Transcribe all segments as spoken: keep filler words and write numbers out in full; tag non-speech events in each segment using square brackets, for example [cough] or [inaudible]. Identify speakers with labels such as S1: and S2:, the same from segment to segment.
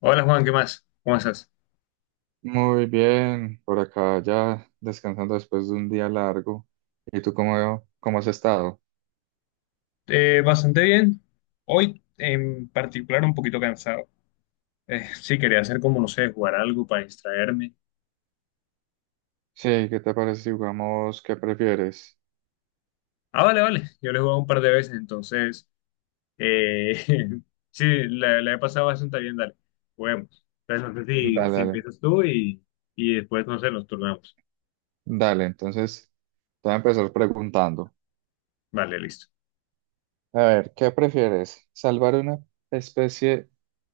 S1: Hola Juan, ¿qué más? ¿Cómo estás?
S2: Muy bien, por acá ya descansando después de un día largo. ¿Y tú cómo, cómo has estado?
S1: Eh, bastante bien. Hoy en particular un poquito cansado. Eh, [laughs] sí, quería hacer como, no sé, jugar algo para distraerme.
S2: Sí, ¿qué te parece si jugamos qué prefieres?
S1: Ah, vale, vale. Yo le he jugado un par de veces, entonces, eh, [laughs] sí, la, la he pasado bastante bien, dale. Juguemos. Entonces, no sé si,
S2: Dale,
S1: si
S2: dale,
S1: empiezas tú y, y después, no sé, nos turnamos.
S2: dale. Entonces, te voy a empezar preguntando.
S1: Vale, listo.
S2: A ver, ¿qué prefieres? ¿Salvar una especie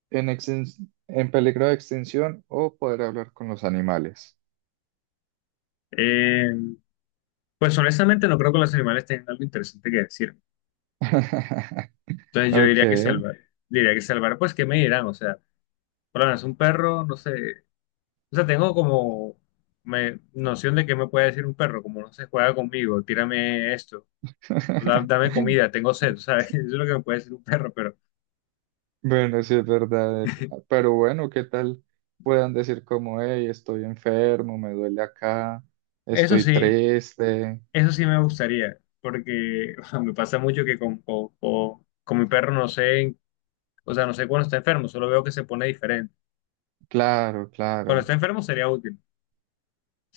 S2: en, extin- en peligro de extinción o poder hablar con los animales?
S1: Eh, pues honestamente no creo que los animales tengan algo interesante que decir.
S2: [laughs]
S1: Entonces yo
S2: Ok.
S1: diría que salvar, diría que salvar, pues, ¿qué me dirán? O sea, hola, es un perro, no sé, o sea, tengo como me- noción de qué me puede decir un perro, como no se juega conmigo, tírame esto, da- dame
S2: [laughs]
S1: comida, tengo sed, ¿sabes? [laughs] Eso es lo que me puede decir un perro, pero
S2: Bueno, sí es verdad, eh, pero bueno, ¿qué tal puedan decir como, hey, estoy enfermo, me duele acá,
S1: eso
S2: estoy
S1: sí,
S2: triste?
S1: eso sí me gustaría, porque [laughs] me pasa mucho que con, con, con- con mi perro, no sé, o sea, no sé cuando está enfermo, solo veo que se pone diferente.
S2: Claro,
S1: Cuando
S2: claro.
S1: está enfermo sería útil.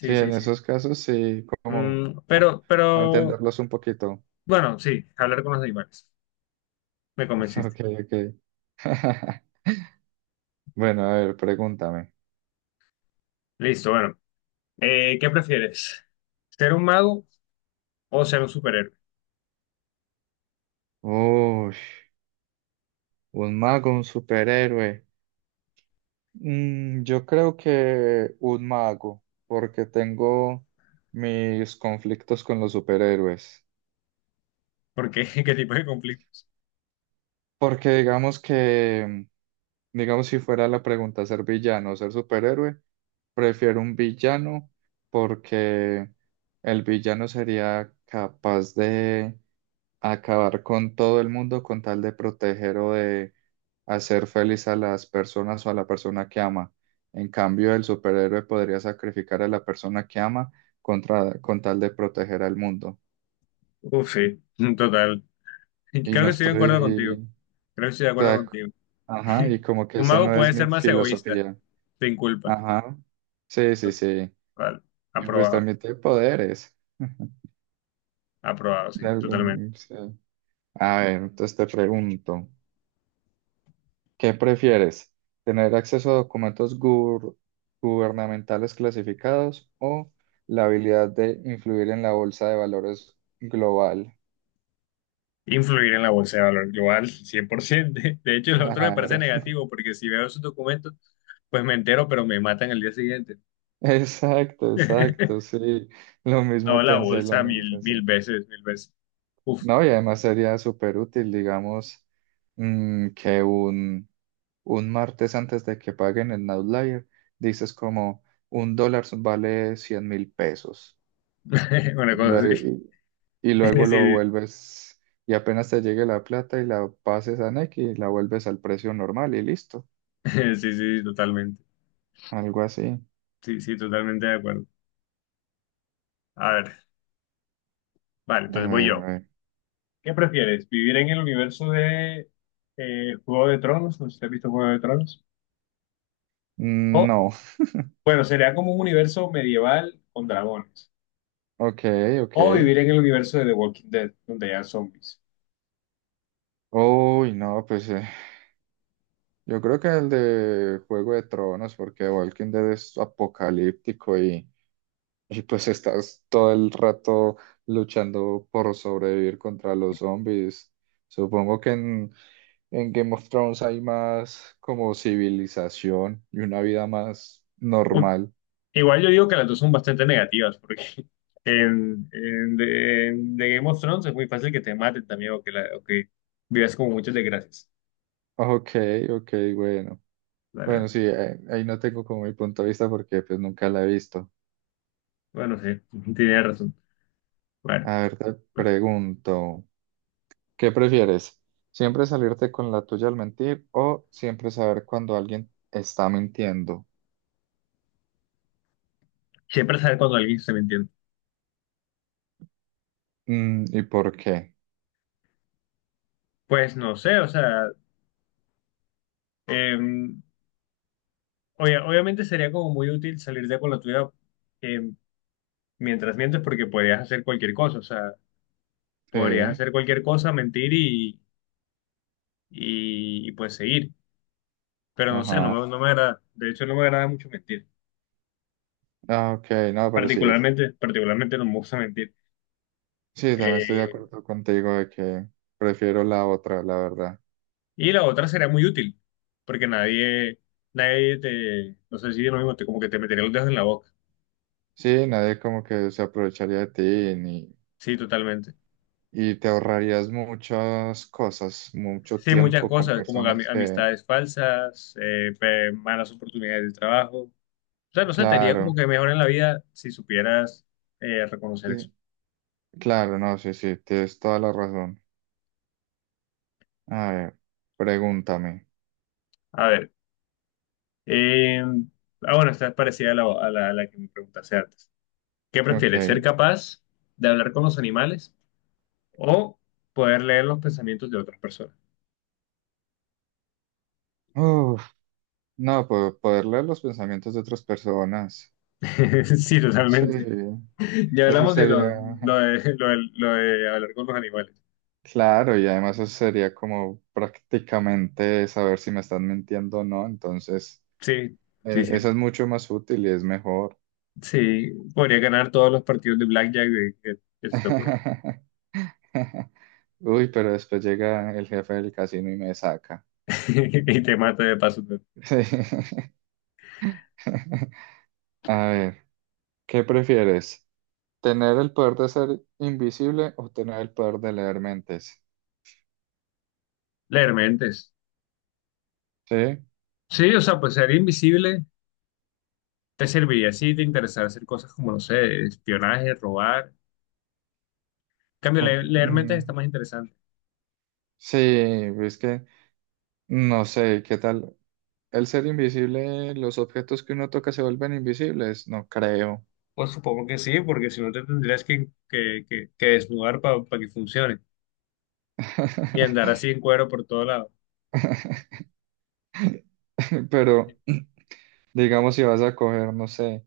S2: Sí,
S1: sí,
S2: en
S1: sí.
S2: esos casos sí, como
S1: Mm, pero,
S2: para
S1: pero,
S2: entenderlos un poquito.
S1: bueno, sí, hablar con los animales. Me
S2: [laughs]
S1: convenciste.
S2: Ok, ok. [laughs] Bueno, a ver, pregúntame.
S1: Listo, bueno. Eh, ¿qué prefieres? ¿Ser un mago o ser un superhéroe?
S2: Uy, un mago, un superhéroe. Mm, yo creo que un mago, porque tengo mis conflictos con los superhéroes.
S1: ¿Porque, [laughs] qué tipo de conflictos?
S2: Porque digamos que, digamos, si fuera la pregunta ser villano o ser superhéroe, prefiero un villano porque el villano sería capaz de acabar con todo el mundo con tal de proteger o de hacer feliz a las personas o a la persona que ama. En cambio, el superhéroe podría sacrificar a la persona que ama contra, con tal de proteger al mundo.
S1: Uf, sí, mm, total.
S2: Y
S1: Creo
S2: no
S1: que estoy de acuerdo contigo.
S2: estoy,
S1: Creo que estoy de
S2: o
S1: acuerdo
S2: sea,
S1: contigo.
S2: ajá,
S1: [laughs]
S2: y como que
S1: Un
S2: esa
S1: mago
S2: no
S1: puede
S2: es mi
S1: ser más egoísta,
S2: filosofía.
S1: sin culpa.
S2: Ajá. Sí, sí, sí.
S1: Vale,
S2: Y pues
S1: aprobado,
S2: también tiene poderes. [laughs]
S1: aprobado, sí,
S2: De
S1: totalmente.
S2: algún- sí. A ver, entonces te pregunto, ¿qué prefieres? ¿Tener acceso a documentos gur- gubernamentales clasificados o la habilidad de influir en la bolsa de valores global?
S1: Influir en la bolsa de valor global, cien por ciento. [laughs] De hecho, lo otro me parece
S2: Claro. [laughs]
S1: negativo, porque si veo esos documentos, pues me entero, pero me matan el día siguiente.
S2: Exacto, exacto,
S1: [laughs]
S2: sí. Lo
S1: No,
S2: mismo
S1: la
S2: pensé, lo
S1: bolsa
S2: mismo
S1: mil, mil
S2: pensé.
S1: veces, mil veces. Uf,
S2: No, y además sería súper útil, digamos, mm, que un un martes antes de que paguen el outlier, dices como un dólar vale cien mil pesos
S1: [laughs] una
S2: y
S1: cosa
S2: luego,
S1: así. [laughs]
S2: y, y
S1: Sí,
S2: luego
S1: sí,
S2: lo vuelves y apenas te llegue la plata y la pases a Nequi y la vuelves al precio normal y listo,
S1: sí, sí, totalmente.
S2: algo así.
S1: Sí, sí, totalmente de acuerdo. A ver, vale,
S2: A
S1: entonces voy
S2: ver, a
S1: yo.
S2: ver.
S1: ¿Qué prefieres? ¿Vivir en el universo de eh, Juego de Tronos? No sé si has visto Juego de Tronos.
S2: Mm,
S1: O,
S2: no, [laughs]
S1: bueno, sería como un universo medieval con dragones.
S2: ok, ok.
S1: O vivir en el universo de The Walking Dead, donde hay zombies.
S2: Uy, no, pues eh, yo creo que el de Juego de Tronos, porque Walking Dead es apocalíptico y... Y pues estás todo el rato luchando por sobrevivir contra los zombies. Supongo que en, en Game of Thrones hay más como civilización y una vida más
S1: Uh,
S2: normal.
S1: Igual yo digo que las dos son bastante negativas, porque [laughs] en, en, de, en The Game of Thrones es muy fácil que te maten también o que, la- o que vivas como muchas desgracias.
S2: Ok, ok, bueno.
S1: Vale,
S2: Bueno,
S1: vale.
S2: sí, eh, ahí no tengo como mi punto de vista porque pues nunca la he visto.
S1: Bueno, sí, [laughs] tienes razón. Bueno,
S2: A ver, te
S1: bueno,
S2: pregunto, ¿qué prefieres? ¿Siempre salirte con la tuya al mentir o siempre saber cuando alguien está mintiendo?
S1: siempre sabes cuando alguien se me.
S2: Mm, ¿y por qué?
S1: Pues no sé, o sea, eh, obvia- obviamente sería como muy útil salir de con la tuya, eh, mientras mientes, porque podrías hacer cualquier cosa, o sea, podrías
S2: Sí.
S1: hacer cualquier cosa, mentir y, y, y, pues seguir. Pero no sé, no
S2: Ajá.
S1: me, no me agrada, de hecho no me agrada mucho mentir,
S2: Ah, ok, no, pero sí.
S1: particularmente, particularmente no me gusta mentir.
S2: Sí, también estoy de
S1: Eh,
S2: acuerdo contigo de que prefiero la otra, la verdad.
S1: y la otra sería muy útil, porque nadie, nadie te, no sé si es lo mismo, te, como que te metería los dedos en la boca.
S2: Sí, nadie como que se aprovecharía de ti ni,
S1: Sí, totalmente.
S2: y te ahorrarías muchas cosas, mucho
S1: Sí, muchas
S2: tiempo con
S1: cosas, como
S2: personas
S1: ami-
S2: que,
S1: amistades falsas, eh, pe- malas oportunidades de trabajo. O sea, no sé, te haría como
S2: claro,
S1: que mejor en la vida si supieras eh, reconocer
S2: sí,
S1: eso.
S2: claro, no, sí, sí, tienes toda la razón. A ver, pregúntame.
S1: A ver, eh, ah, bueno, esta es parecida a la, a la, a la que me preguntaste antes. ¿Qué prefieres, ser
S2: Ok.
S1: capaz de hablar con los animales o poder leer los pensamientos de otras personas?
S2: Uf, no, po- poder leer los pensamientos de otras personas.
S1: [laughs] Sí,
S2: Sí,
S1: totalmente. Ya
S2: eso
S1: hablamos de lo, lo
S2: sería. [laughs]
S1: de, lo de- lo de hablar con los animales.
S2: Claro, y además eso sería como prácticamente saber si me están mintiendo o no, entonces
S1: Sí, sí,
S2: eh,
S1: sí.
S2: esa es mucho más útil y es mejor.
S1: Sí, podría ganar todos los partidos de Blackjack de- que, que se te ocurre.
S2: [laughs] Uy, pero después llega el jefe del casino y me saca.
S1: [laughs] Y te mata de paso, todo.
S2: Sí. [laughs] A ver, ¿qué prefieres? ¿Tener el poder de ser invisible o tener el poder de leer mentes?
S1: Leer mentes.
S2: Sí,
S1: Sí, o sea, pues ser invisible te serviría si te interesara hacer cosas como, no sé, espionaje, robar. En cambio,
S2: ok,
S1: leer, leer mentes está
S2: mm,
S1: más interesante.
S2: sí, es que no sé, ¿qué tal? El ser invisible, los objetos que uno toca se vuelven invisibles, no creo.
S1: Pues supongo que sí, porque si no te tendrías que, que, que- que desnudar para que funcione. Y andar
S2: [laughs]
S1: así en cuero por todo lado.
S2: Pero digamos si vas a coger, no sé,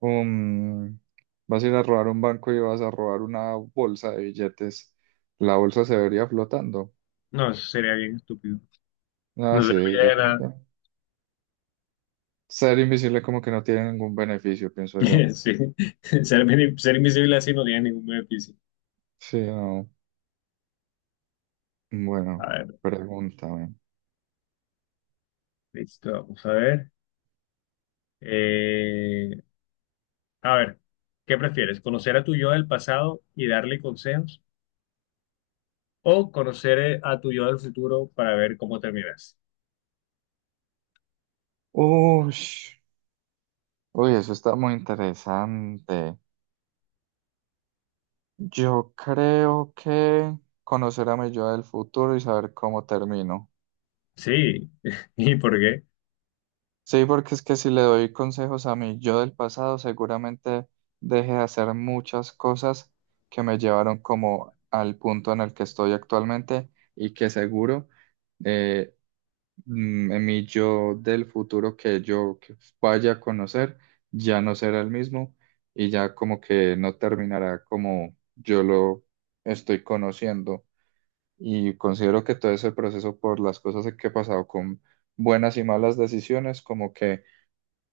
S2: un, vas a ir a robar un banco y vas a robar una bolsa de billetes, la bolsa se vería flotando.
S1: No, eso sería bien estúpido. No
S2: Ah, sí,
S1: serviría
S2: yo
S1: de
S2: creo que
S1: nada.
S2: ser invisible como que no tiene ningún beneficio, pienso yo.
S1: [laughs] Sí, ser, ser invisible así no tiene ningún beneficio.
S2: Sí, no.
S1: A
S2: Bueno,
S1: ver,
S2: pregúntame.
S1: listo, vamos a ver. Eh, a ver, ¿qué prefieres? ¿Conocer a tu yo del pasado y darle consejos? ¿O conocer, eh, a tu yo del futuro para ver cómo terminas?
S2: Uy, uy, eso está muy interesante. Yo creo que conocer a mi yo del futuro y saber cómo termino.
S1: Sí, [laughs] ¿y por qué?
S2: Sí, porque es que si le doy consejos a mi yo del pasado, seguramente deje de hacer muchas cosas que me llevaron como al punto en el que estoy actualmente y que seguro eh, mm, mi yo del futuro que yo que vaya a conocer ya no será el mismo y ya como que no terminará como yo lo estoy conociendo. Y considero que todo ese proceso por las cosas que he pasado con buenas y malas decisiones, como que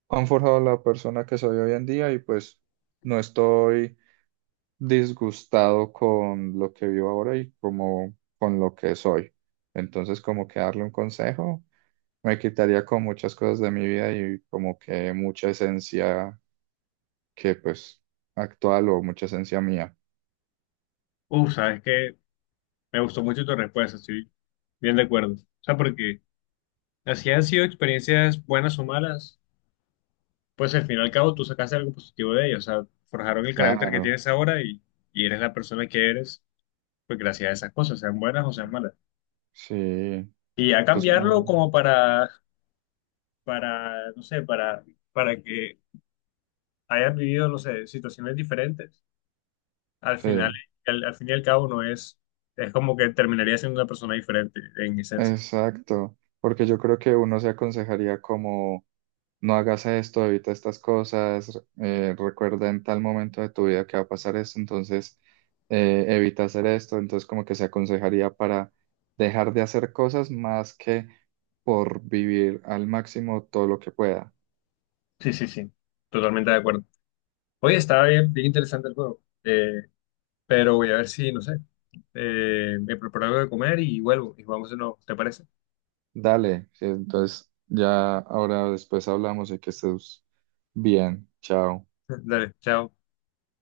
S2: han forjado la persona que soy hoy en día y pues no estoy disgustado con lo que vivo ahora y como con lo que soy. Entonces como que darle un consejo me quitaría con muchas cosas de mi vida y como que mucha esencia que pues actual o mucha esencia mía.
S1: Uf, sabes que me gustó mucho tu respuesta, estoy bien de acuerdo. O sea, porque así han sido experiencias buenas o malas, pues al fin y al cabo tú sacaste algo positivo de ellas, o sea, forjaron el carácter que
S2: Claro,
S1: tienes ahora y, y eres la persona que eres, pues gracias a esas cosas, sean buenas o sean malas.
S2: sí.
S1: Y a
S2: Entonces
S1: cambiarlo
S2: como,
S1: como para para, no sé, para, para que hayan vivido, no sé, situaciones diferentes. Al final,
S2: sí.
S1: al, al fin y al cabo, no es, es como que terminaría siendo una persona diferente en esencia.
S2: Exacto, porque yo creo que uno se aconsejaría como no hagas esto, evita estas cosas, eh, recuerda en tal momento de tu vida que va a pasar esto, entonces eh, evita hacer esto, entonces como que se aconsejaría para dejar de hacer cosas más que por vivir al máximo todo lo que pueda.
S1: Sí, sí, sí, totalmente de acuerdo. Oye, estaba bien, bien interesante el juego, eh, pero voy a ver si, no sé, eh, me preparo algo de comer y vuelvo y vamos de nuevo, ¿te parece?
S2: Dale, sí, entonces ya ahora después hablamos y que estés bien, chao.
S1: [laughs] Dale, chao.